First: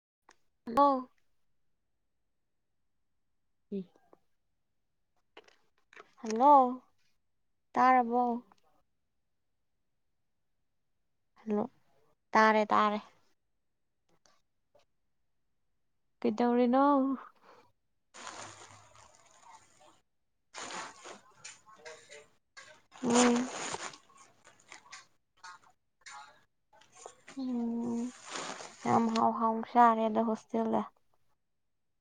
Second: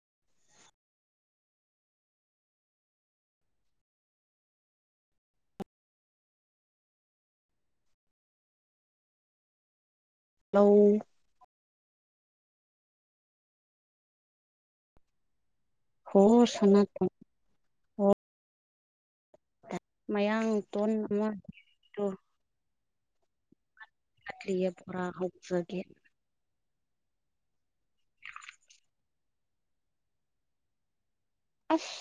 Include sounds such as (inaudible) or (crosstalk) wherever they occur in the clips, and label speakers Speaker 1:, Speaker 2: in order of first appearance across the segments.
Speaker 1: (unintelligible) ꯎꯝ hello ꯇꯥꯔꯕꯣ
Speaker 2: ꯍꯂ
Speaker 1: hello ꯇꯥꯔꯦ ꯇꯥꯔꯦ
Speaker 2: ꯍ ꯁꯅꯥ
Speaker 1: ꯀꯩꯗꯧꯔꯤꯅꯣ
Speaker 2: ꯊ ꯍ ꯃꯌꯥꯡ ꯇꯣꯟ ꯑꯃ
Speaker 1: ꯎꯝ
Speaker 2: ꯂꯂꯤꯌꯥ ꯄꯨꯣꯔꯥ ꯍꯧꯆꯒꯦ
Speaker 1: ꯎꯝ ꯌꯥꯝ ꯍꯥꯎ ꯍꯥꯎ ꯁꯥꯔꯦ ꯑꯗ ꯍꯣꯁꯇꯦꯜꯗ
Speaker 2: ꯑꯁ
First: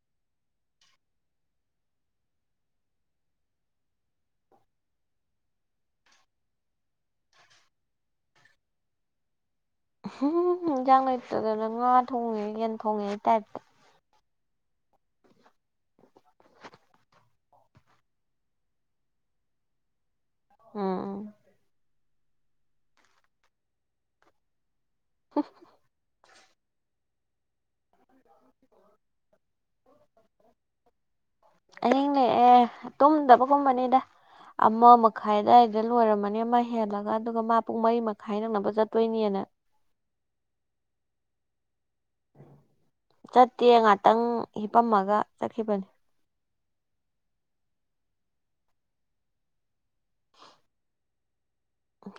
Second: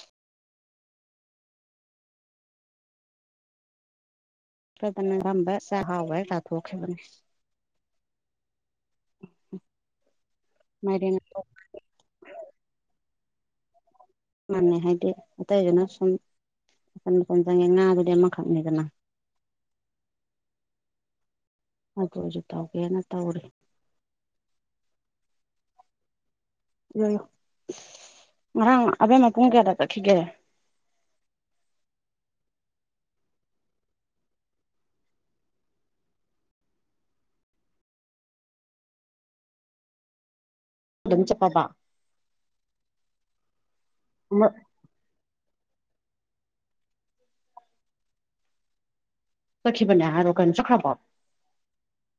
Speaker 2: ꯐꯗꯅ ꯉꯝꯕ ꯆꯥꯛꯍꯥꯎꯕ ꯇꯥꯊꯣꯛꯈꯤꯕꯅꯤ (inaudible)
Speaker 1: ꯎꯝ ꯌꯦꯟꯖꯥꯡ
Speaker 2: ꯃꯥꯏꯔꯦꯟ
Speaker 1: ꯂꯩꯇꯗꯅ ꯉꯥ ꯊꯣꯡꯉꯦ ꯌꯦꯟ ꯊꯣꯡꯉꯦ ꯑꯩ ꯇꯥꯏꯞꯇ
Speaker 2: ꯃꯥꯟꯅꯦ ꯍꯥꯏꯗꯤ ꯑꯇꯩꯖꯅ ꯁꯨꯝ ꯃꯇꯝ ꯃꯇꯝ ꯆꯪꯉꯦ ꯉꯥ ꯑꯗꯨꯗꯤ ꯑꯃ ꯈꯛꯅꯤꯗꯅ
Speaker 1: ꯑꯥ
Speaker 2: ꯑꯗꯨ ꯍꯧꯁꯨ ꯇꯧꯒꯦꯅ ꯇꯧꯔꯦ
Speaker 1: ꯎ
Speaker 2: ꯣ ꯑ ꯑꯗꯦ ꯃ ꯀꯣꯡ ꯀꯌꯥꯗꯒꯈꯤꯒꯦꯔꯦ
Speaker 1: ꯑꯍꯤꯡ ꯂꯦꯛꯑꯦ ꯇꯨꯝꯗꯕꯒꯨꯝꯕꯅꯤꯗ ꯑꯃ ꯃꯈꯥꯏ ꯑꯗꯨꯋꯥꯏꯗ ꯂꯣꯏꯔꯝꯃꯅꯤ ꯑꯃ ꯍꯦꯜꯂꯒ ꯑꯗꯨꯒ ꯃꯥ ꯄꯨꯡ ꯃꯔꯤ ꯃꯈꯥꯏ ꯅꯛꯅꯕ ꯆꯠꯇꯣꯏꯅꯤꯅ
Speaker 2: ꯑꯗꯨꯝ ꯆꯄꯕ
Speaker 1: ꯆꯠꯇꯦ ꯉꯥꯛꯇꯪ
Speaker 2: ꯑꯃ
Speaker 1: ꯍꯤꯄꯝꯃꯒ ꯆꯈꯕꯅꯤ
Speaker 2: ꯆꯈꯈꯤꯕꯕ ꯑꯥꯔꯣ ꯀꯅ ꯆ ꯈ꯭ꯔ ꯄꯥꯎ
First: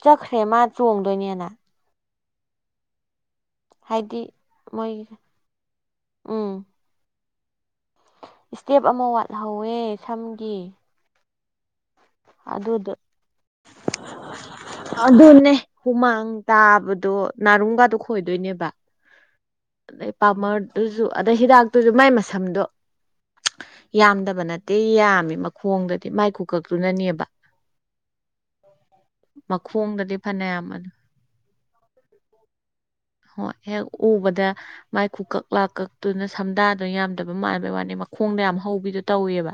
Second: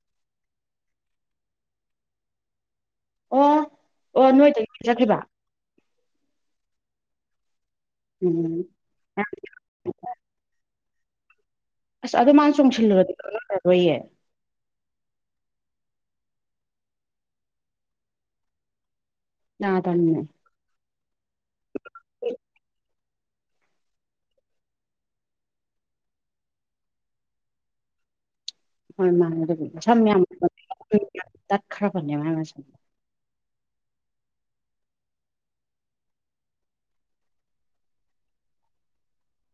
Speaker 1: ꯆꯠꯈ꯭ꯔꯦ ꯃꯥ ꯆꯣꯡꯗꯣꯏꯅꯦꯅ
Speaker 2: ꯑꯣ
Speaker 1: ꯍꯥꯏꯗꯤ
Speaker 2: ꯑꯣ ꯅꯣꯏꯗꯒꯤ
Speaker 1: ꯃꯣꯏ
Speaker 2: ꯆꯠꯈꯤꯕ
Speaker 1: ꯎꯝ
Speaker 2: ꯎꯝ
Speaker 1: ꯏꯁꯇꯦꯞ ꯑꯃ ꯋꯥꯠꯍꯧꯋꯦ ꯁꯝꯒꯤ
Speaker 2: ꯑꯁ ꯑꯗꯨ ꯃꯥꯅ
Speaker 1: ꯑꯗꯨꯗꯣ
Speaker 2: ꯆꯣꯡꯁꯤꯜꯂꯨꯔꯗꯤ ꯀꯗꯣꯏꯌꯦ
Speaker 1: ꯑꯗꯨꯅꯦ ꯍꯨꯃꯥꯡ ꯇꯥꯕꯗꯣ ꯅꯥꯔꯨꯡꯒꯗꯣ ꯈꯣꯏꯗꯣꯏꯅꯦꯕ ꯑꯗꯩ
Speaker 2: ꯌꯥꯗꯝꯅꯦ
Speaker 1: ꯄꯥꯃꯔꯗꯨꯁꯨ ꯑꯗꯩ ꯍꯤꯗꯥꯛꯇꯨꯁꯨ ꯃꯥꯏ ꯃꯁꯝꯗꯣ ꯌꯥꯝꯗꯕ ꯅꯠꯇꯦ ꯌꯥꯝꯃꯤ ꯃꯈꯣꯡꯗꯗꯤ ꯃꯥꯏ ꯀꯨꯀꯛꯇꯨꯅꯅꯦꯕ
Speaker 2: ꯍꯣꯏ ꯃꯥ ꯑꯗꯨ ꯁ
Speaker 1: ꯐꯅꯌꯥꯝ
Speaker 2: ꯇꯈꯔ ꯐ
Speaker 1: ꯍꯣꯏ ꯍꯦꯛ ꯎꯕꯗ ꯃꯥꯏ ꯈꯨ ꯀꯛ ꯂꯥꯛ ꯀꯛꯇꯨꯅ ꯁꯝꯗꯥꯗꯅ ꯌꯥꯝꯗꯕ ꯃꯥꯟꯕꯩ ꯋꯥꯅꯤ ꯃꯈꯣꯡ ꯣꯡꯗ ꯌꯥꯝ ꯍꯧꯕꯤꯗꯣ ꯇꯧꯋꯦꯕ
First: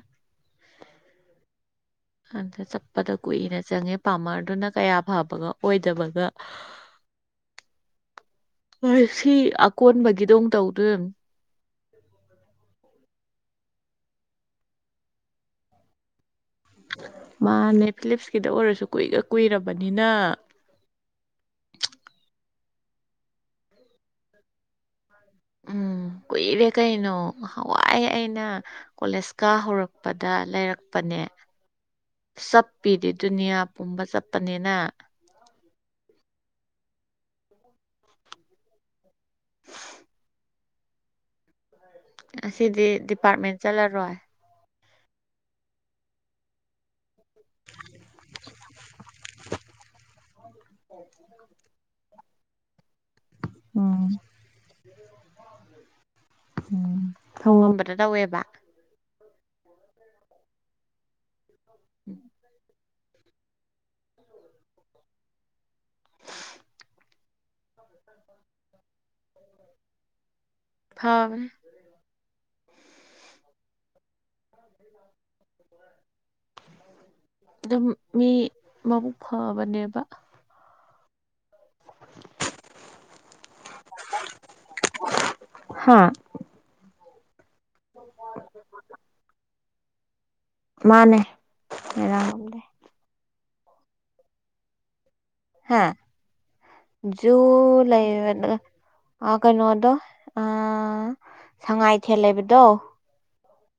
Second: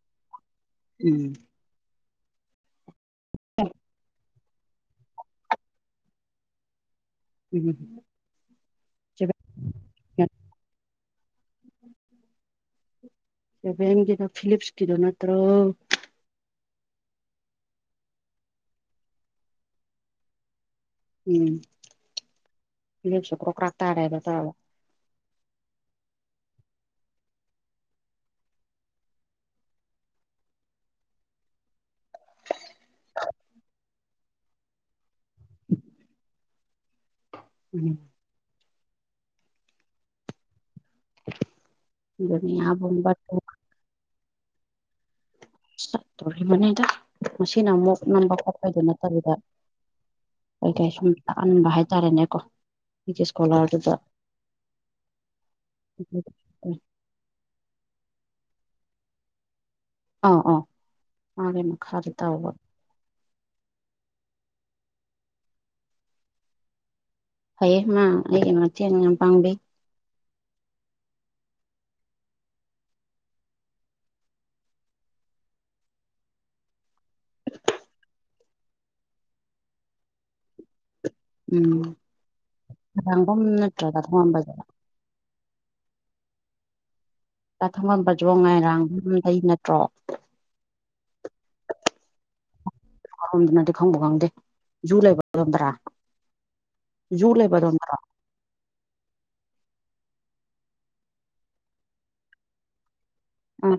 Speaker 2: ꯎꯝ
Speaker 1: ꯑꯗ ꯆꯠꯄꯗ ꯀꯨꯏꯅ ꯆꯪꯉꯦ ꯄꯥꯝꯃꯔ ꯑꯗꯨꯅ ꯀꯌꯥ ꯐꯕꯒ ꯑꯣꯏꯗꯕꯒ
Speaker 2: ꯎ
Speaker 1: ꯍ ꯁꯤ ꯑꯀꯣꯟꯕꯒꯤꯗꯧ ꯇꯧꯗꯣꯏ (inaudible)
Speaker 2: ꯁꯦꯕꯦꯟꯒꯤꯗ ꯐꯤꯂꯤꯞꯁꯀꯤꯗꯣ ꯅꯠꯇ꯭ꯔꯣ
Speaker 1: ꯃꯥꯅꯦ ꯐꯤꯂꯤꯞꯁꯀꯤꯗ ꯑꯣꯏꯔꯁꯨ ꯀꯨꯏꯒ ꯀꯨꯏꯔꯕꯅꯤꯅ
Speaker 2: ꯎꯝꯁꯨꯨ ꯀ꯭ꯔꯣ ꯀ꯭ꯔꯥ ꯇꯔꯦꯗ ꯇ
Speaker 1: ꯎꯝ ꯀꯨꯏꯔꯦ ꯀꯩꯅꯣ ꯍꯥꯟꯋꯥꯏ ꯑꯩꯅ ꯀꯣꯂꯦꯖꯀ ꯍꯧꯔꯛꯄꯗ ꯂꯩꯔꯛꯄꯅꯦ
Speaker 2: (inaudible)
Speaker 1: ꯆꯠꯄꯤꯗꯤ ꯗꯨꯅꯤꯌꯥ ꯄꯨꯝꯕ ꯆꯠꯄꯅꯤꯅ
Speaker 2: ꯎꯝ
Speaker 1: ꯑꯁꯤꯗꯤ
Speaker 2: ꯗꯨꯅꯤꯌꯥꯕꯨꯝꯕ
Speaker 1: ꯗꯤꯄꯥꯔꯠꯃꯦꯟ ꯆꯠꯂꯔꯣꯏ
Speaker 2: ꯆꯠꯇꯣꯔꯤꯕꯅꯤꯗ ꯃꯁꯤꯅ ꯑꯃꯨꯛ ꯅꯝꯕ ꯈꯣꯠꯄꯩꯗꯨ ꯅꯠꯇꯕꯤꯗ ꯀꯩꯀꯩ ꯁꯣꯨꯝ ꯇꯥꯛꯍꯟꯕ ꯍꯥꯏꯇꯥꯔꯦꯅꯦꯀꯣ ꯑꯩꯒꯤ ꯏꯁꯀꯣꯂꯥꯔꯗꯨꯗ
Speaker 1: ꯎ ꯂꯧꯧꯋꯦꯕ
Speaker 2: ꯑ ꯑꯣ ꯃꯥꯒꯦ ꯃ ꯈ ꯈꯔ ꯇꯥꯎꯕ ꯐꯩꯌꯦ ꯃꯥ ꯑꯩ ꯃꯇꯦꯡ ꯌꯥꯝ ꯄꯥꯡꯕꯤ
Speaker 1: ꯐꯥꯎꯅꯦ ꯑꯗꯨꯝ ꯃꯤ ꯃꯕꯨꯛ ꯐꯕꯅꯦꯕ
Speaker 2: ꯎꯝꯥꯡꯐꯝ ꯅꯠꯇ꯭ꯔꯒ ꯊꯧꯉꯥꯟꯕꯗ
Speaker 1: ꯍꯥꯥ
Speaker 2: ꯆꯥꯛꯊꯪꯉ ꯄꯖꯣ ꯉꯥꯏꯔꯥꯡꯗꯨꯝ ꯂꯩ ꯅꯠꯇ꯭ꯔꯣ
Speaker 1: ꯃꯥꯅꯦꯔꯝꯗ
Speaker 2: ꯔꯣꯝꯗꯨꯅꯗꯤ ꯈꯪꯕ ꯈꯪꯗꯦ ꯖꯨ ꯂꯩꯕ
Speaker 1: ꯍꯥ ꯖꯨ ꯂꯩ ꯀꯩꯅꯣ ꯑꯗꯣ ꯑꯥ ꯁꯉꯥꯏꯊꯦꯜ ꯂꯩꯕꯗꯣ
Speaker 2: ꯑ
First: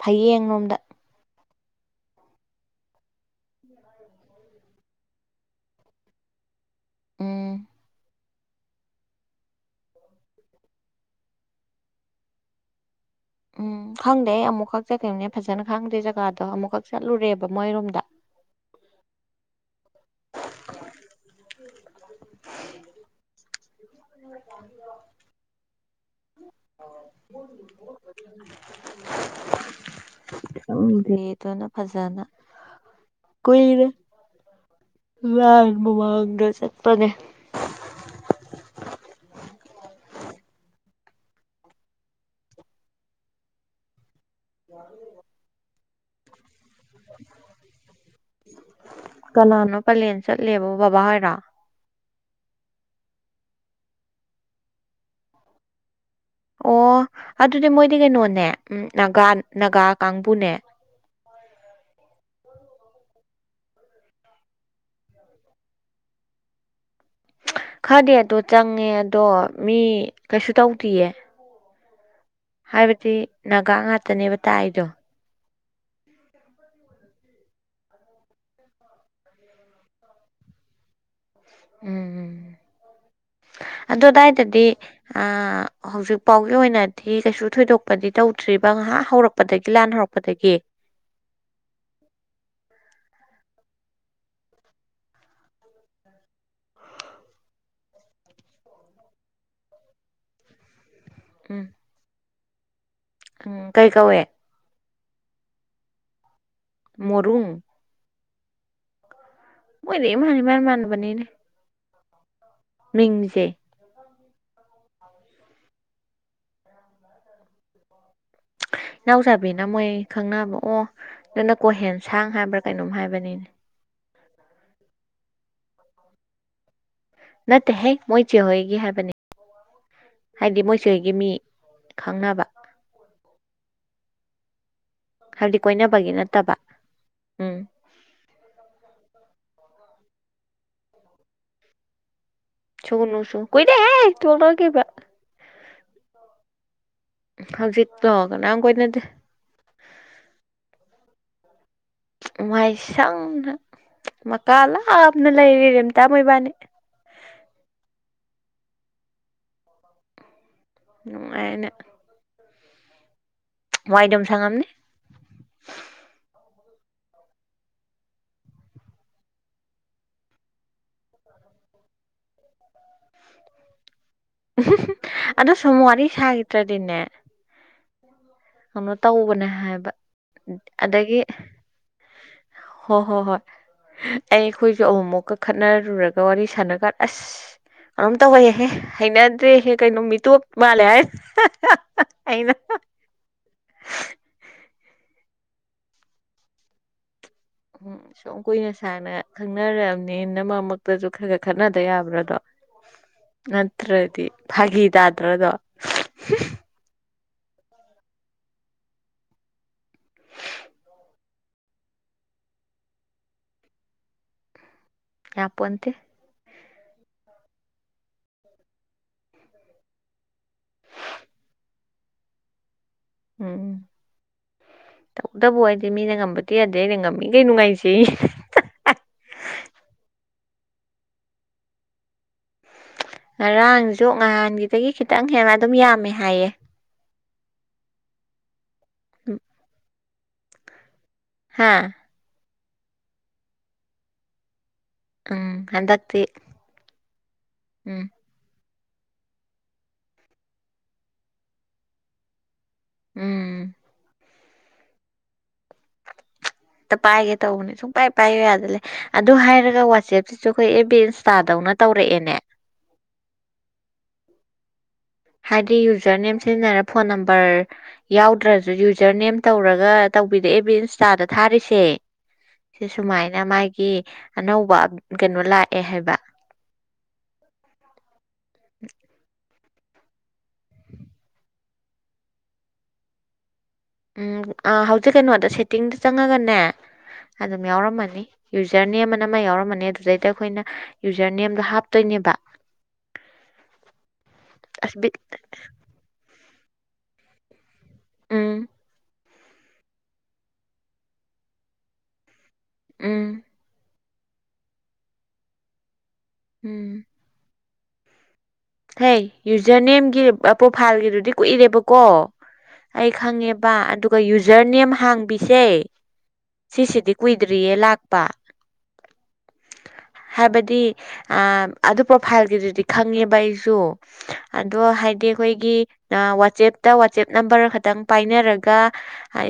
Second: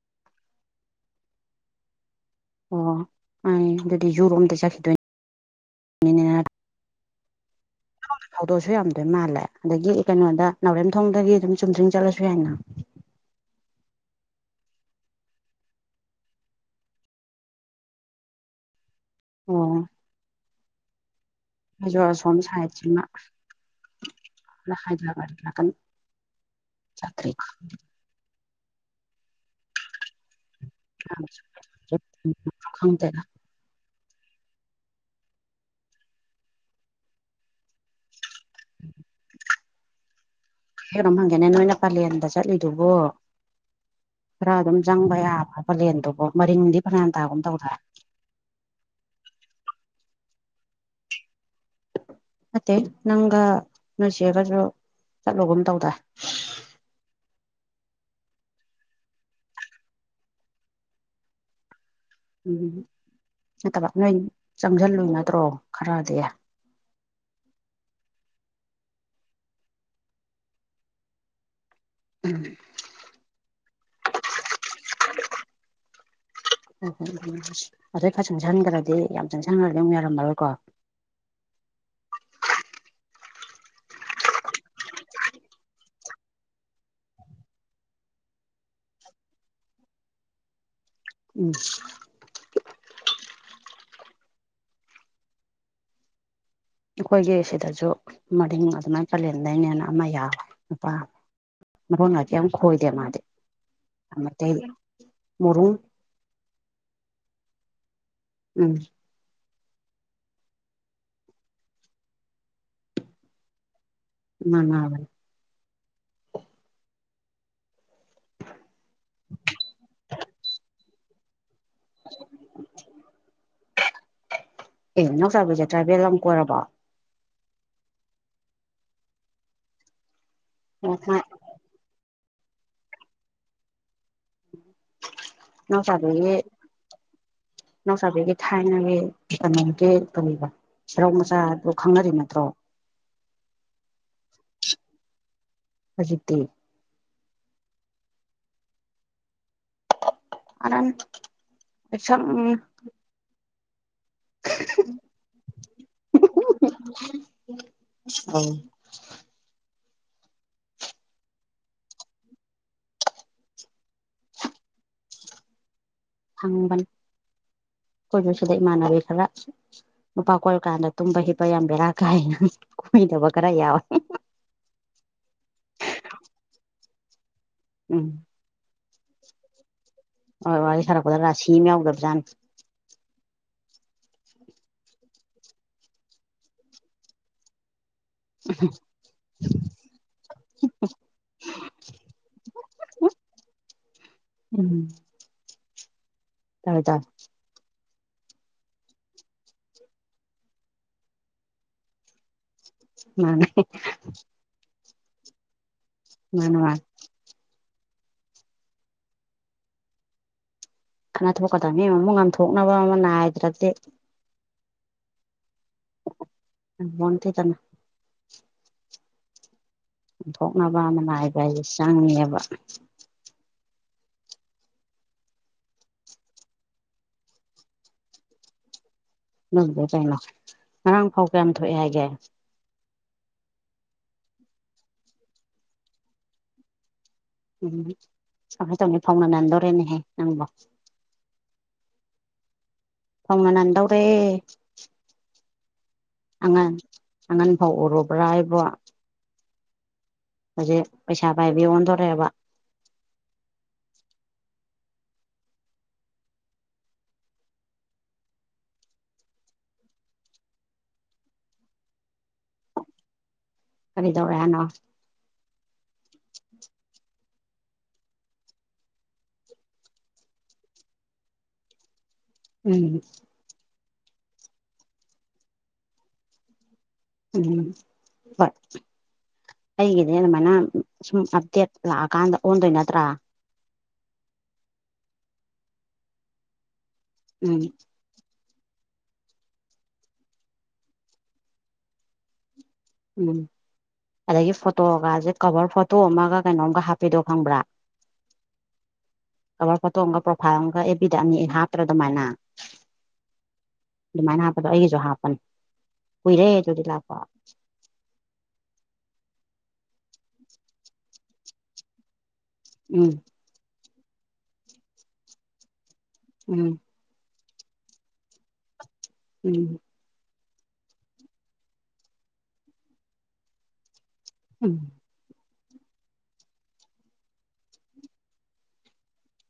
Speaker 1: ꯐꯌꯦꯡ ꯂꯣꯝꯗ
Speaker 2: ꯑꯣ ꯑꯗꯨꯗꯤ ꯖꯨꯔꯣꯝꯗ ꯆꯠꯈꯤꯗꯣꯏꯅꯦ
Speaker 1: ꯎꯝ
Speaker 2: ꯍꯧꯗꯣꯛꯑꯁꯨ ꯌꯥꯝꯗꯣꯏ ꯃꯥꯜꯂꯦ ꯑꯗꯒꯤ ꯀꯩꯅꯣꯗ ꯅꯥꯎꯔꯦꯝꯊꯣꯡꯗꯒꯤ ꯑꯗꯨꯝ ꯆꯨꯝꯖꯤꯡ ꯆꯠꯂꯁꯨ ꯌꯥꯏꯅ (inaudible)
Speaker 1: ꯎꯝ ꯈꯪꯗꯦ ꯑꯩ ꯑꯃꯨꯛꯈꯛ ꯆꯠꯈꯤꯕꯈꯤꯕꯅꯦ ꯐꯖꯅ ꯈꯪꯗꯦ ꯖꯒꯥꯗꯣ ꯑꯃꯨꯛꯈꯛ ꯆꯠꯂꯨꯔꯦꯕ ꯃꯣꯏꯔꯣꯝꯗ
Speaker 2: ꯑꯣ ꯍꯧꯖꯣ ꯑꯁꯣꯝ ꯁꯥꯏꯠꯁꯤꯅ ꯅꯥꯀꯟ ꯆꯠꯇ꯭ꯔꯤ
Speaker 1: (unintelligible) ꯎꯝꯗ ꯊꯣꯛꯅ ꯐꯖꯥꯅ
Speaker 2: ꯈꯪꯗꯦꯗ
Speaker 1: ꯀꯣꯏꯗ ꯂꯕꯨ ꯃꯥꯡꯒ ꯆꯠꯄꯅꯦ
Speaker 2: ꯀ ꯀꯩꯅꯣꯝ ꯍꯪꯒꯦꯅꯦ ꯅꯣꯏꯅ ꯄꯂꯦꯟꯗ ꯆꯠꯂꯤꯗꯨꯕꯣ ꯈꯔ ꯑꯗꯨꯝ ꯆꯪꯕ ꯌꯥꯕ꯭ꯔ ꯄꯂꯦꯟꯗꯨꯕꯣ ꯃꯔꯤꯡꯗꯤ ꯅꯗꯒ ꯇꯧꯔ
Speaker 1: ꯀꯅꯥꯅꯣ ꯄꯂꯦꯟ ꯆꯠꯂꯦꯕ ꯕꯕꯥ ꯍꯥꯏꯔꯥ
Speaker 2: ꯅꯠꯇꯦ ꯅꯪꯒ ꯅꯣꯏ ꯆꯦꯒꯁꯨ ꯆꯠꯂꯨꯒꯨꯝ ꯇꯧꯗ
Speaker 1: ꯑꯣ ꯑꯗꯨꯗꯤ ꯃꯣꯏꯗꯤ ꯀꯩꯅꯣꯅꯦ ꯎꯒꯥ ꯅꯥꯒꯥ ꯀꯥꯡꯕꯨꯅꯦ
Speaker 2: (inaudible) ꯎꯝ ꯅꯠꯇꯕ ꯅꯣꯏ ꯆꯪꯁꯤꯜꯂꯨꯏ ꯅꯠꯇ꯭ꯔꯣ ꯈꯔꯗꯤ
Speaker 1: ꯈꯔꯗꯤ ꯑꯣ ꯆꯪꯉꯦ ꯑꯗꯣ ꯃꯤ ꯀꯩꯁꯨ ꯇꯧꯗꯌꯦ
Speaker 2: ꯎꯝ
Speaker 1: ꯍꯥꯏꯕꯗꯤ ꯒꯥ ꯉꯥꯛꯇꯅꯦꯕ ꯇꯥꯏ ꯑꯩꯗꯣ
Speaker 2: ꯍ ꯑꯣ ꯍꯣꯏ ꯎ ꯑꯗꯣ ꯈꯔ ꯆꯪꯁꯤꯟꯈ꯭ꯔꯗꯤ ꯌꯥꯝ ꯆꯪꯁꯟꯈ꯭ꯔꯗꯤ ꯑꯃ ꯌꯥꯔꯝꯃꯔꯣꯏꯀꯣ (inaudible)
Speaker 1: ꯎꯝ ꯎꯝ
Speaker 2: (unintelligible)
Speaker 1: ꯑꯗꯨꯗꯥꯏꯗꯗꯤ ꯑ ꯍꯧꯖꯤꯛ ꯐꯥꯎꯒꯤ ꯑꯣꯏꯅꯗꯤ ꯀꯩꯁꯨ ꯊꯣꯏꯗꯣꯛꯄꯗꯤ ꯇꯧꯗ꯭ꯔꯤꯕ ꯉꯥꯏꯍꯥꯛ ꯍꯧꯔꯛꯄꯗꯒꯤ ꯂꯥꯟ ꯍꯧꯔꯛꯄꯗꯒꯤ
Speaker 2: ꯎꯝ ꯑꯩꯈꯣꯏꯒꯤ ꯁꯤꯗꯁꯨ ꯃꯔꯤꯡ ꯑꯗꯨꯃꯥꯏꯅ ꯀꯥꯂꯦꯟꯗꯅꯦꯅ ꯑꯃ ꯌꯥ ꯄꯥꯝꯃꯦ
Speaker 1: ꯎꯝ
Speaker 2: ꯃꯐꯝꯅꯗꯤ ꯌꯥꯝ ꯈꯣꯏꯗꯦ ꯃꯥꯗꯤ
Speaker 1: ꯎꯝ ꯀꯩ ꯀꯧꯋꯦ
Speaker 2: ꯑꯇꯩꯗꯤ ꯃꯔꯣꯔꯨꯝ
Speaker 1: ꯃꯔꯔꯨꯝ
Speaker 2: ꯎꯝ
Speaker 1: ꯃꯣꯏꯗꯤ ꯃꯥꯅꯤ ꯃꯥꯅ ꯃꯥꯅꯕꯅꯤꯅꯦ ꯃꯤꯡꯁꯦ
Speaker 2: (unintelligible)
Speaker 1: ꯏꯅꯥꯎꯆꯥꯥꯕꯤꯅ ꯃꯣꯏ ꯈꯪꯅꯕ ꯑꯣ ꯅ ꯀꯣꯍꯦꯟꯁꯥꯡ ꯍꯥꯏꯕ꯭ꯔꯥ ꯀꯩꯅꯣꯝ ꯍꯥꯏꯕꯅꯤꯅꯦ
Speaker 2: ꯑꯦ ꯅꯎꯆꯥꯥꯕꯤꯁꯦ ꯇ꯭ꯔꯥꯏꯕꯦꯜ ꯑꯃ ꯀꯣꯏꯔꯕ
Speaker 1: ꯅꯠꯇꯦꯍꯦ ꯃꯣꯏꯁꯤꯦ ꯍꯣꯏꯒꯤ ꯍꯥꯏꯕꯅꯤ ꯍꯥꯏꯗꯤ
Speaker 2: ꯑꯣ
Speaker 1: ꯃꯣꯏꯁꯤꯦꯍꯣꯏꯒꯤ
Speaker 2: ꯃꯥ
Speaker 1: ꯃꯤ ꯈꯪꯅꯕ ꯍꯥꯏꯕꯗꯤ ꯀꯣꯏꯅꯕꯒꯤ
Speaker 2: ꯁꯥꯕꯤꯒꯤ
Speaker 1: ꯅꯠꯇꯕ ꯎꯝ
Speaker 2: ꯁꯥꯕꯤꯒꯤ ꯊꯥꯏꯅꯒꯤ ꯀꯩꯅꯣꯒꯦ ꯇꯧꯔꯤꯕ ꯁꯦꯔꯧ ꯃꯆꯥꯗꯨ ꯈꯪꯅꯔꯤ ꯅꯠꯇ꯭ꯔꯣ
Speaker 1: ꯀꯣꯏꯗ ꯇ ꯀ
Speaker 2: ꯍꯧꯖꯤꯠꯇꯤ
Speaker 1: ꯍꯧꯖꯤ ꯇꯒ ꯅꯪ ꯀꯣꯏꯅꯗꯤ
Speaker 2: ꯑꯅꯝ
Speaker 1: ꯃꯥꯏꯁꯪꯅ ꯃꯀꯥ ꯂꯥꯞꯅ ꯂꯩꯔꯤ ꯔꯔꯤꯦꯝꯇꯥ ꯃꯣꯏꯕꯥꯅꯤ
Speaker 2: ꯑ
Speaker 1: ꯑꯩꯅ ꯋꯥꯏꯗꯝ ꯁꯥꯉꯝꯅꯦ
Speaker 2: ꯈꯥꯡꯕꯜ ꯑꯩꯈꯣꯏꯁꯨ ꯁꯤꯗ ꯏꯃꯥꯟꯅꯕꯤ ꯈꯔ ꯅꯨꯄꯥ ꯀꯣꯏꯔ ꯀꯥꯟꯗ ꯇꯨꯝꯕ ꯍꯤꯞꯄ ꯌꯥꯝ ꯕꯦꯔꯥ ꯀꯥꯏ ꯌꯥꯝ ꯀꯨꯝ ꯇꯕ ꯀ꯭ꯔ ꯌꯥꯎ
Speaker 1: ꯑꯗꯣ ꯁꯣꯃꯋꯥꯔꯤ ꯆꯒꯤꯇ꯭ꯔꯦ ꯑꯗꯨꯟꯅꯦ
Speaker 2: ꯎꯝ
Speaker 1: ꯀꯅ ꯇꯧꯕꯅꯦ ꯍꯥꯏꯕ
Speaker 2: ꯍꯣꯏ ꯋꯥꯔꯤ ꯁꯥꯔꯛꯄꯗ
Speaker 1: ꯑꯗꯒꯤ
Speaker 2: ꯔꯥꯁꯤ ꯑꯃ ꯌꯥꯎꯗꯕꯖꯥꯠꯅꯤ
Speaker 1: ꯍꯣ ꯍꯣ ꯍꯣꯏ ꯑꯩ ꯑꯩꯈꯣꯏꯁꯨ ꯑꯃꯨꯃꯨꯛꯀ ꯈꯠꯅꯔꯨꯔꯒ ꯋꯥꯔꯤ ꯁꯥꯟꯅꯒꯥꯟ ꯑꯁ ꯑꯗꯨꯝ ꯇꯧꯕꯍꯦꯍꯦ ꯍꯩꯅꯗ꯭ꯔꯦꯍꯦ ꯀꯩꯅꯣ ꯃꯤꯇꯣꯞ ꯃꯥꯜꯂꯦ ꯍꯥꯏ ꯑꯩꯅ
Speaker 2: ꯎꯝ ꯇꯥꯏ ꯇ
Speaker 1: ꯎꯝ ꯁꯨꯝ ꯀꯨꯏꯅ ꯁꯥꯡꯅ ꯈꯪꯅꯔꯑꯕꯅꯤ ꯅꯃꯃꯛꯇꯁꯨ ꯈꯔ ꯈꯔ ꯈꯠꯅꯗ ꯌꯥꯕ꯭ꯔꯥꯗꯣ
Speaker 2: ꯃꯥꯅꯦ
Speaker 1: ꯅꯠꯇ꯭ꯔꯗꯤ ꯐꯒꯤ ꯏꯗꯗ꯭ꯔ ꯑꯗꯨꯣ
Speaker 2: ꯎ ꯈꯅ ꯊꯣꯛꯀꯗꯕꯅꯤ ꯑꯃ ꯑꯃ ꯉꯥꯝꯊꯣꯛꯅꯕ ꯑꯃ ꯅꯥꯏꯗ꯭ꯔꯗꯤ
Speaker 1: ꯌꯥꯄꯣꯇꯦ
Speaker 2: ꯋꯥꯣꯟ ꯊꯦ ꯇꯅ ꯑꯣꯟꯊꯣꯛꯅꯕ ꯑꯃꯅꯥꯏꯕ ꯍꯥꯏꯁꯦ ꯆꯪꯉꯑꯕ (inaudible)
Speaker 1: ꯇꯧꯗꯕꯨ ꯍꯥꯏꯗꯤ ꯃꯤꯅ ꯉꯝꯕꯗꯤ ꯌꯥꯗꯦ ꯑꯩꯅ ꯉꯝꯃꯤ ꯀꯩ ꯅꯨꯡꯉꯥꯏꯖꯦ
Speaker 2: ꯅꯪꯗꯦ ꯀꯩꯅꯣ ꯉꯔꯥꯡ ꯐꯥꯎ ꯀꯌꯥꯝ ꯊꯣꯛꯑꯦ ꯍꯥꯏꯒꯦ
Speaker 1: ꯉꯔꯥꯡꯁꯨ ꯉꯍꯥꯟꯒꯤꯗꯒꯤ ꯈꯤꯇꯪ ꯍꯦꯟꯅ ꯑꯗꯨꯝ ꯌꯥꯝꯃꯦ ꯍꯥꯏꯌꯦ
Speaker 2: ꯎꯝ ꯀꯃꯥꯏ ꯇꯧꯅꯤ ꯐꯧꯅ ꯅꯟꯗꯣꯔꯦꯅꯦꯍꯦ ꯅꯪꯕ
Speaker 1: ꯑ
Speaker 2: ꯐꯉ ꯅꯟꯗꯧꯔꯦ
Speaker 1: ꯎꯝ ꯍꯗ
Speaker 2: ꯑꯉꯟ ꯑꯉꯟ ꯐꯥꯎ ꯎꯨꯔꯕ꯭ꯔꯥ ꯍꯥꯏꯕ꯭ꯔꯣ ꯍꯧꯖꯤꯛ ꯄꯩꯁꯥ ꯄꯥꯏꯕꯤ ꯑꯣꯟꯊꯣꯔꯦꯑꯕ
Speaker 1: ꯎꯝ ꯇ ꯄꯥꯏꯒꯦ ꯇꯧꯕꯅꯦ ꯁꯨꯡ ꯄꯥꯏ ꯄꯥꯏꯒꯦ ꯌꯥꯗꯜꯂꯦ ꯑꯗꯨ ꯍꯥꯏꯔꯒ ꯋꯥꯆꯦꯞꯁꯤꯁꯨ ꯑꯩꯈꯣꯏ ꯑꯦ ꯕꯤ ꯏꯟꯁꯇꯥꯗꯧ ꯪꯅ ꯇꯧꯔꯛꯑꯦꯅꯦ
Speaker 2: (inaudible) ꯈꯔꯤꯗꯋꯦꯅ
Speaker 1: ꯍꯥꯏꯗꯤ ꯌꯨꯖꯔ ꯅꯦꯝ ꯁꯤꯖꯤꯟꯅꯔꯦ ꯐꯣꯟ ꯅꯝꯕꯔ ꯌꯥꯎꯗ꯭ꯔꯁꯨ ꯌꯨꯖꯔ ꯅꯦꯝ ꯇꯧꯔꯒ ꯇꯧꯕꯤꯔꯛꯑꯦꯕꯕꯤ ꯏꯟꯁꯇꯥꯗ ꯊꯥꯔꯤꯁꯦ ꯁꯤ
Speaker 2: ꯎꯝ
Speaker 1: ꯁꯨꯃꯥꯏꯅ ꯃꯥꯒꯤ ꯑꯅꯧꯕ ꯀꯩꯅꯣ ꯂꯥꯛꯑꯦ ꯍꯥꯏꯕ
Speaker 2: ꯎꯝ ꯍꯩꯒꯗ ꯃꯅ ꯁꯨꯝ ꯑ ꯂꯥꯛꯑꯀꯥꯟꯗ ꯑꯣꯟꯗꯣꯏ ꯅꯠꯇ꯭ꯔꯥ
Speaker 1: ꯎꯝ ꯍꯧꯖꯤꯛ ꯀꯩꯅꯣꯗ ꯁꯦꯠꯇꯤꯡꯗ ꯆꯪꯉꯒꯅꯦ
Speaker 2: ꯎꯝ
Speaker 1: ꯑꯗꯨꯝ ꯌꯥꯎꯔꯝꯃꯅꯤ ꯌꯨꯖꯔ ꯅꯦꯝ ꯑꯅ ꯑꯃ ꯌꯥꯎꯔꯝꯃꯅꯦ ꯑꯗꯨꯗꯩꯗ ꯑꯩꯈꯣꯏꯅ ꯌꯨꯖꯔ ꯅꯦꯝꯗꯣ ꯍꯥꯞꯇꯣꯏꯅꯦꯕ
Speaker 2: ꯎꯝ ꯑꯗꯒꯤ
Speaker 1: ꯑꯁ ꯕꯤꯠ
Speaker 2: ꯐꯣꯇꯣꯒꯁꯦ ꯀꯕꯔ ꯐꯣꯇꯣ ꯑꯃꯒ ꯀꯩꯅꯣꯝꯒ ꯍꯥꯞꯄꯤꯗꯣ ꯈꯪꯕ꯭ꯔꯥ
Speaker 1: ꯑ
Speaker 2: ꯀꯕꯔ ꯐꯣꯇꯣ ꯑꯃꯒ ꯄ꯭ꯔꯣꯐꯥꯏꯜ ꯑꯃꯒ ꯑꯦ ꯕꯤꯗ ꯑꯅꯤ ꯍꯥꯞꯇ꯭ꯔꯥ ꯑꯗꯨꯃꯥꯏꯅ
Speaker 1: ꯎꯝ
Speaker 2: ꯑꯗꯨꯃꯥꯏꯅ ꯍꯥꯞꯄꯗꯣ ꯑꯩꯒꯤꯁꯨ ꯍꯥꯞꯄꯅꯤ ꯀꯨꯏꯔꯦ ꯑꯗꯨꯗꯤ ꯂꯥꯛꯄ
Speaker 1: ꯍꯩ ꯌꯨꯖꯔ ꯅꯦꯝꯒꯤ ꯄ꯭ꯔꯣꯐꯥꯏꯜꯒꯤꯗꯨꯗꯤ ꯀꯨꯏꯔꯦꯕꯀꯣ
Speaker 2: ꯎꯝ
Speaker 1: ꯑꯩ ꯈꯪꯉꯦꯕ ꯑꯗꯨꯒ ꯌꯨꯖꯔ ꯅꯦꯝ ꯍꯥꯡꯕꯤꯁꯦ
Speaker 2: ꯎꯝ
Speaker 1: ꯁꯤꯁꯤꯗꯤ ꯀꯨꯏꯗ꯭ꯔꯤꯌꯦ ꯂꯥꯛꯄ
Speaker 2: ꯎꯝ
Speaker 1: ꯍꯥꯏꯕꯗꯤ ꯑꯗꯨ ꯄ꯭ꯔꯣꯐꯥꯏꯜꯒꯤꯗꯨꯗꯤ ꯈꯪꯉꯦꯕ ꯑꯩꯁꯨ
Speaker 2: ꯎꯝ
Speaker 1: ꯑꯗꯨꯗꯣ ꯍꯥꯏꯗꯤ ꯑꯩꯈꯣꯏꯒꯤ ꯋꯥꯆꯦꯞꯇ ꯋꯥꯆꯦꯞ ꯅꯝꯕꯔ ꯈꯛꯇꯪ ꯄꯥꯏꯅꯔꯒ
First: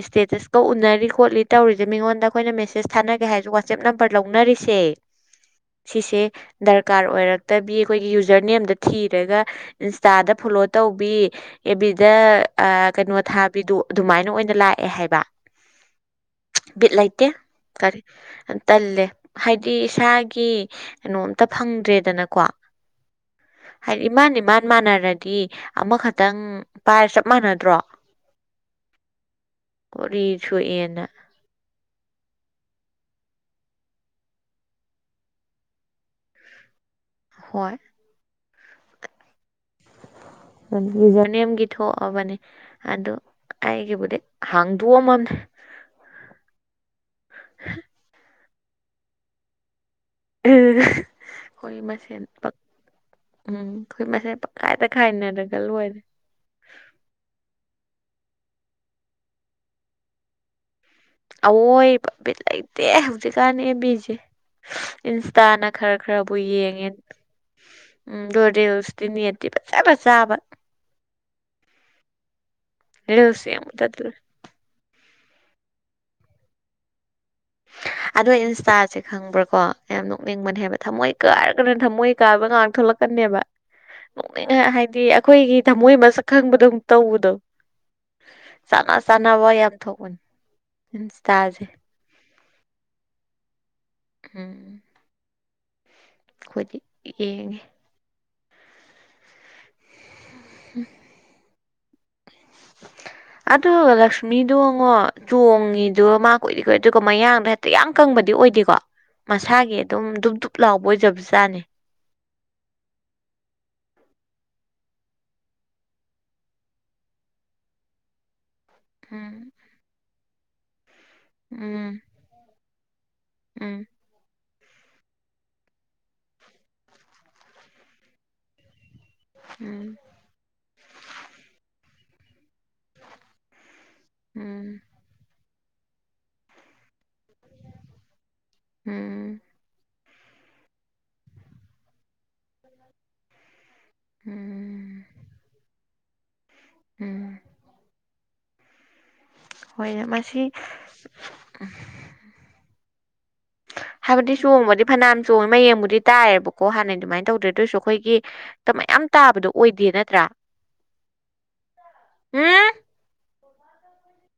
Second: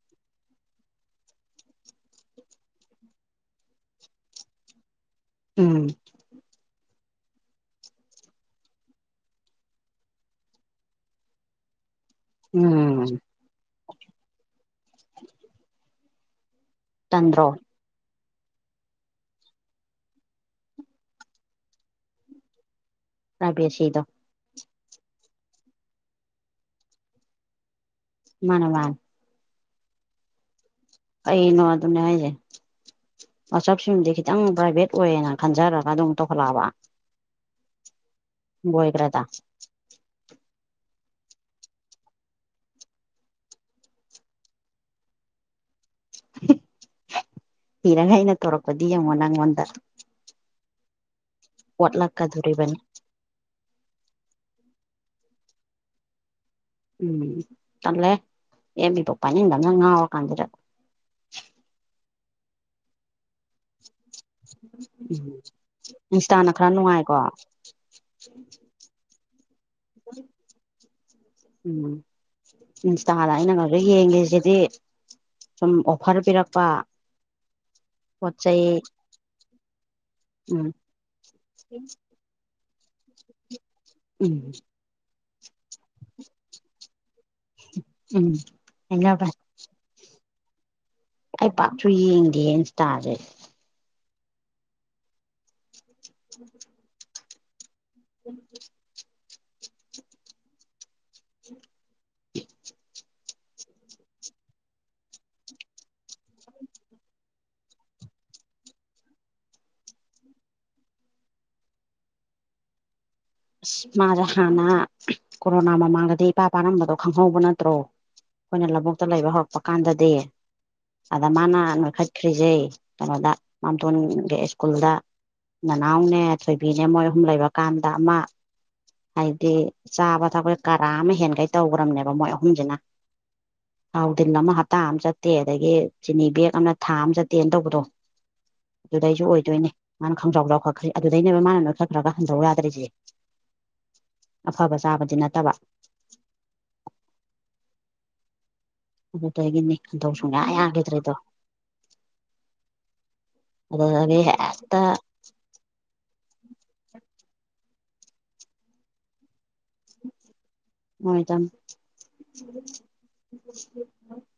Speaker 1: ꯏꯁꯇꯦꯇꯁꯀꯧ ꯎꯅ ꯈꯅꯔꯤ ꯈꯣꯠꯂꯤ ꯇꯧꯔꯤꯁꯦ ꯃꯤꯉꯣꯟꯗ ꯑꯩꯈꯣꯏꯅ ꯃꯦꯁꯦꯁ ꯊꯥꯅꯒꯦ ꯍꯥꯏꯁꯦ ꯋꯥꯆꯦꯞ ꯅꯝꯕꯔ ꯂꯧꯅꯔꯤꯁꯦ
Speaker 2: ꯎꯝ
Speaker 1: ꯁꯤꯁꯦ ꯗꯔꯀꯥꯔ ꯑꯣꯏꯔꯛꯇꯕꯤ ꯑꯩꯈꯣꯏꯒꯤ ꯌꯨꯖꯔ ꯅꯦꯝꯗ ꯊꯤꯔꯒ ꯏꯟꯁꯇꯥꯗ ꯐꯣꯂꯣ ꯇꯧꯕꯤ ꯁꯤꯗ ꯀꯩꯅꯣ
Speaker 2: ꯎꯝ
Speaker 1: ꯊꯥꯕꯤꯗꯨꯣ ꯑꯗꯨꯃꯥꯏꯅ ꯑꯣꯏꯅ ꯂꯥꯛꯑꯦ ꯍꯥꯏꯕ ꯕꯤꯠ ꯂꯩꯇꯦ
Speaker 2: ꯇꯟꯗ꯭ꯔꯣ
Speaker 1: ꯀꯔꯤ ꯇꯜꯂꯦ ꯍꯥꯏꯗꯤ ꯏꯁꯥꯒꯤ ꯀꯩꯅꯣꯝꯇ ꯐꯪꯗ꯭ꯔꯦꯗꯅꯀꯣ
Speaker 2: ꯔꯄꯤꯌꯥ ꯁꯤꯗꯣ
Speaker 1: ꯆꯞ ꯃꯥꯟꯅꯔꯗꯤ ꯑꯃꯈꯛꯇꯪ ꯄꯥꯏꯔ ꯆꯞ ꯃꯥꯟꯅꯗ꯭ꯔꯣ
Speaker 2: ꯃꯥꯅꯦ ꯋꯥ
Speaker 1: ꯀꯔꯤꯁꯨꯨꯏ
Speaker 2: ꯑꯩꯩꯅꯣ ꯑꯗꯨꯅꯦ ꯍꯥꯏꯁꯦ ꯃꯆꯞꯁꯤꯡꯗꯤ ꯈꯤꯇꯪ ꯄ꯭ꯔꯥꯏꯚꯦꯠ ꯑꯣꯏꯌꯦꯅ ꯈꯟꯖꯔꯒ ꯑꯗꯨꯝ ꯇꯧꯍꯜꯂꯛꯑꯕ
Speaker 1: ꯍꯣꯏ
Speaker 2: ꯕꯣꯣꯏꯒ꯭ꯔꯗ
Speaker 1: ꯖꯅꯤꯦꯝꯒꯤ ꯊꯣꯛꯑꯕꯅꯦ ꯑꯗꯨ ꯑꯩꯒꯤꯕꯨꯗꯤ ꯍꯥꯡꯗꯣꯛꯑꯝꯃꯝꯅꯦ
Speaker 2: ꯏꯤꯔꯉ ꯑꯩꯅ ꯇꯧꯔꯛꯄꯗꯤ ꯌꯦꯡꯉꯣ ꯅꯪꯉꯣꯟꯗ
Speaker 1: ꯑꯩꯈꯣꯏ ꯃꯁꯦꯟ
Speaker 2: ꯑꯣꯠꯂꯛꯀꯗꯣꯔꯤꯕꯅꯤ
Speaker 1: ꯎꯝ ꯑꯩꯈꯣꯏ ꯃꯁꯦꯟ ꯄꯪꯀꯥꯏꯗ ꯈꯥꯏꯅꯔꯒꯜꯂꯨ ꯑꯣꯏꯗ
Speaker 2: ꯎꯝ ꯇꯂꯦ ꯑꯦꯕꯤ ꯄꯄꯥꯅꯤ ꯏꯅꯉ ꯀꯥꯟꯖꯔ
Speaker 1: ꯑꯣ ꯄꯕꯤꯠꯂ ꯂꯩꯇꯦ ꯍꯧꯖꯤꯛꯀꯥꯟꯅ ꯑꯦꯝꯕꯤꯁꯦ
Speaker 2: ꯎꯝ
Speaker 1: ꯏꯟꯁꯇꯥꯅ ꯈꯔ ꯈꯔꯕꯨ
Speaker 2: ꯏꯟꯁꯇꯥꯅ ꯈꯔ
Speaker 1: ꯌꯦꯡꯉꯦ
Speaker 2: ꯅꯨꯡꯉꯥꯏꯀꯣ
Speaker 1: ꯎꯝ ꯗꯣꯗꯁꯗꯤꯅꯤꯠꯇ ꯐꯁ ꯐ ꯆꯕ
Speaker 2: ꯎꯝ ꯏꯟꯁꯇꯥꯗ ꯑꯩꯅ ꯈ ꯌꯦꯡꯒꯦꯁꯤꯗꯤ ꯁꯨꯝ ꯑꯣꯐꯔ ꯄꯤꯔꯛꯄ
Speaker 1: ꯑꯗ
Speaker 2: ꯄꯣꯠ ꯆꯩ
Speaker 1: ꯏꯟꯁꯇꯥꯁꯦ ꯈꯪꯕ꯭ꯔꯥꯀꯣ ꯌꯥꯝ ꯅꯣꯛꯅꯤꯡꯕꯅꯦ
Speaker 2: ꯎꯝ
Speaker 1: ꯍꯥꯏꯕ ꯊꯝꯃꯣꯏ ꯀꯥꯔꯒꯅ ꯊꯝꯃꯣꯏ ꯀꯥꯕ ꯉꯥꯡꯛ ꯀꯟꯕ
Speaker 2: ꯎꯝ
Speaker 1: ꯂꯣꯏꯅ ꯍꯥꯏꯗꯤ ꯑꯩꯈꯣꯏꯒꯤ ꯊꯃꯣꯏ ꯃꯁꯛ ꯈꯪꯕꯗꯣꯨ ꯇꯧꯕꯗꯣ
Speaker 2: ꯎꯝ
Speaker 1: ꯁꯥꯅꯥ ꯁꯥꯅꯥ
Speaker 2: ꯍꯥꯏꯅꯕꯅꯦ
Speaker 1: ꯋꯥꯏ ꯌꯥꯝ ꯊꯧꯕ
Speaker 2: ꯑꯩ ꯄꯥꯛꯁꯨ ꯌꯦꯡꯗꯦ ꯏꯟꯁꯇꯥꯁꯦ
Speaker 1: ꯎꯝ
Speaker 2: ꯎꯝ
Speaker 1: ꯑꯦ
Speaker 2: ꯎꯝ
Speaker 1: ꯎꯝ
Speaker 2: (inaudible)
Speaker 1: ꯑꯗꯨꯒ ꯂꯛꯁꯃꯤꯗꯣꯉꯣ ꯆꯣꯡꯉꯤꯗꯣ ꯃꯥ ꯀꯨꯏꯔꯤ ꯀꯨꯏꯔꯦ ꯑꯗꯨꯒ ꯃꯌꯥꯡꯗ ꯍꯦꯛꯇ ꯌꯥꯝ ꯀꯪꯕꯅꯤ ꯑꯣꯏꯗꯦꯀꯣ ꯃꯁꯥꯒꯤ ꯑꯗꯨꯝ ꯗꯨꯞ ꯗꯨꯞ ꯂꯥꯎꯕ ꯑꯣꯏꯖꯕꯁꯨꯖꯥꯅꯦ
Speaker 2: ꯑꯁ ꯃꯥꯁꯦ ꯍꯥꯟꯅ ꯀꯣꯔꯣꯅꯥ ꯃꯃꯥꯡꯗꯗꯤ ꯏꯄꯥ ꯄꯥꯔꯝꯕꯗꯣ ꯈꯪꯍꯧꯕ ꯅꯠꯇ꯭ꯔꯣ ꯑꯩꯈꯣꯏꯅ ꯂꯧꯕꯨꯛꯇ ꯂꯩꯕ
Speaker 1: ꯎꯝ
Speaker 2: ꯍꯧꯔꯛꯄ ꯀꯥꯟꯗꯗꯤ ꯑꯗ ꯃꯥꯅ
Speaker 1: ꯎꯝ
Speaker 2: ꯅꯣꯏꯈꯠꯈ꯭ꯔꯤꯁꯦ ꯀꯩꯅꯣꯗ
Speaker 1: ꯎꯝ
Speaker 2: ꯃꯥꯝꯇꯣꯟꯒ ꯁ꯭ꯀꯨꯜꯗ ꯅꯅꯥꯎꯅꯦ ꯊꯣꯏꯕꯤꯅꯦ ꯃꯣꯏ ꯑꯍꯨꯝ ꯂꯩꯕꯀꯥꯟꯗ ꯑꯃ ꯍꯥꯏꯗꯤ ꯆꯥꯕ ꯊꯛꯄꯁꯦ ꯀꯔꯥ ꯑꯃ ꯍꯦꯟꯒꯩ ꯇꯧꯈ꯭ꯔꯕꯅꯦꯕ ꯃꯣꯏ ꯑꯍꯨꯝꯁꯤꯅ ꯊꯥꯎꯗꯤꯜ ꯑꯃ ꯍꯞꯇꯥ
Speaker 1: ꯎꯝ ꯎꯝ
Speaker 2: ꯑꯃ ꯆꯠꯇꯦ ꯑꯗꯒꯤ ꯆꯤꯅꯤ ꯕꯦꯒ ꯑꯃꯅ ꯊꯥ ꯑꯃ ꯆꯦ ꯇꯦꯟ ꯇꯧꯕꯗꯣ ꯑꯗꯨꯗꯩꯁꯨ
Speaker 1: ꯎꯝ
Speaker 2: ꯑꯣꯏꯗꯣꯏꯅꯦ ꯃꯥꯅ ꯈꯪꯖ꯭ꯔꯥꯎ ꯂꯧꯥꯎꯈꯠꯈ꯭ꯔꯦ ꯑꯗꯨꯗꯩꯅꯦꯕ ꯃꯥꯅ ꯅꯣꯏꯈꯠꯈ꯭ꯔꯒ ꯍꯟꯗꯧ ꯌꯥꯗꯔꯤꯁꯦ ꯑꯐꯕ
Speaker 1: ꯎꯝ
Speaker 2: ꯆꯥꯕꯗꯤ ꯅꯠꯇꯕ
Speaker 1: ꯎꯝ
Speaker 2: ꯑꯗꯨꯗꯒꯤꯅꯤ
Speaker 1: ꯍꯣꯏꯅꯦ
Speaker 2: ꯈꯟꯗꯧ
Speaker 1: ꯃꯁꯤ
Speaker 2: ꯁꯨꯡꯌꯥ ꯌꯥꯈꯤꯗ꯭ꯔꯦꯗꯣ
Speaker 1: ꯍꯥꯏꯕꯗꯤ ꯆꯣꯡꯕꯗꯤ ꯐꯅꯝ ꯆꯣꯡꯉꯦ ꯃꯌꯦꯡꯕꯨꯗꯤ ꯇꯥꯏꯔꯦꯕꯀꯣ ꯍꯥꯟꯅꯗꯤ ꯑꯗꯨꯃꯥꯏꯅ ꯇꯧꯗ꯭ꯔꯦꯗꯣꯏꯁꯨ ꯑꯩꯈꯣꯏꯒꯤ ꯇ ꯃꯌꯥꯝ ꯇꯥꯕꯗꯣ ꯑꯣꯏꯗꯦ ꯅꯠꯇ꯭ꯔꯥ
Speaker 2: ꯃꯣꯏꯗ
Speaker 1: ꯎꯝ
Speaker 2: (inaudible)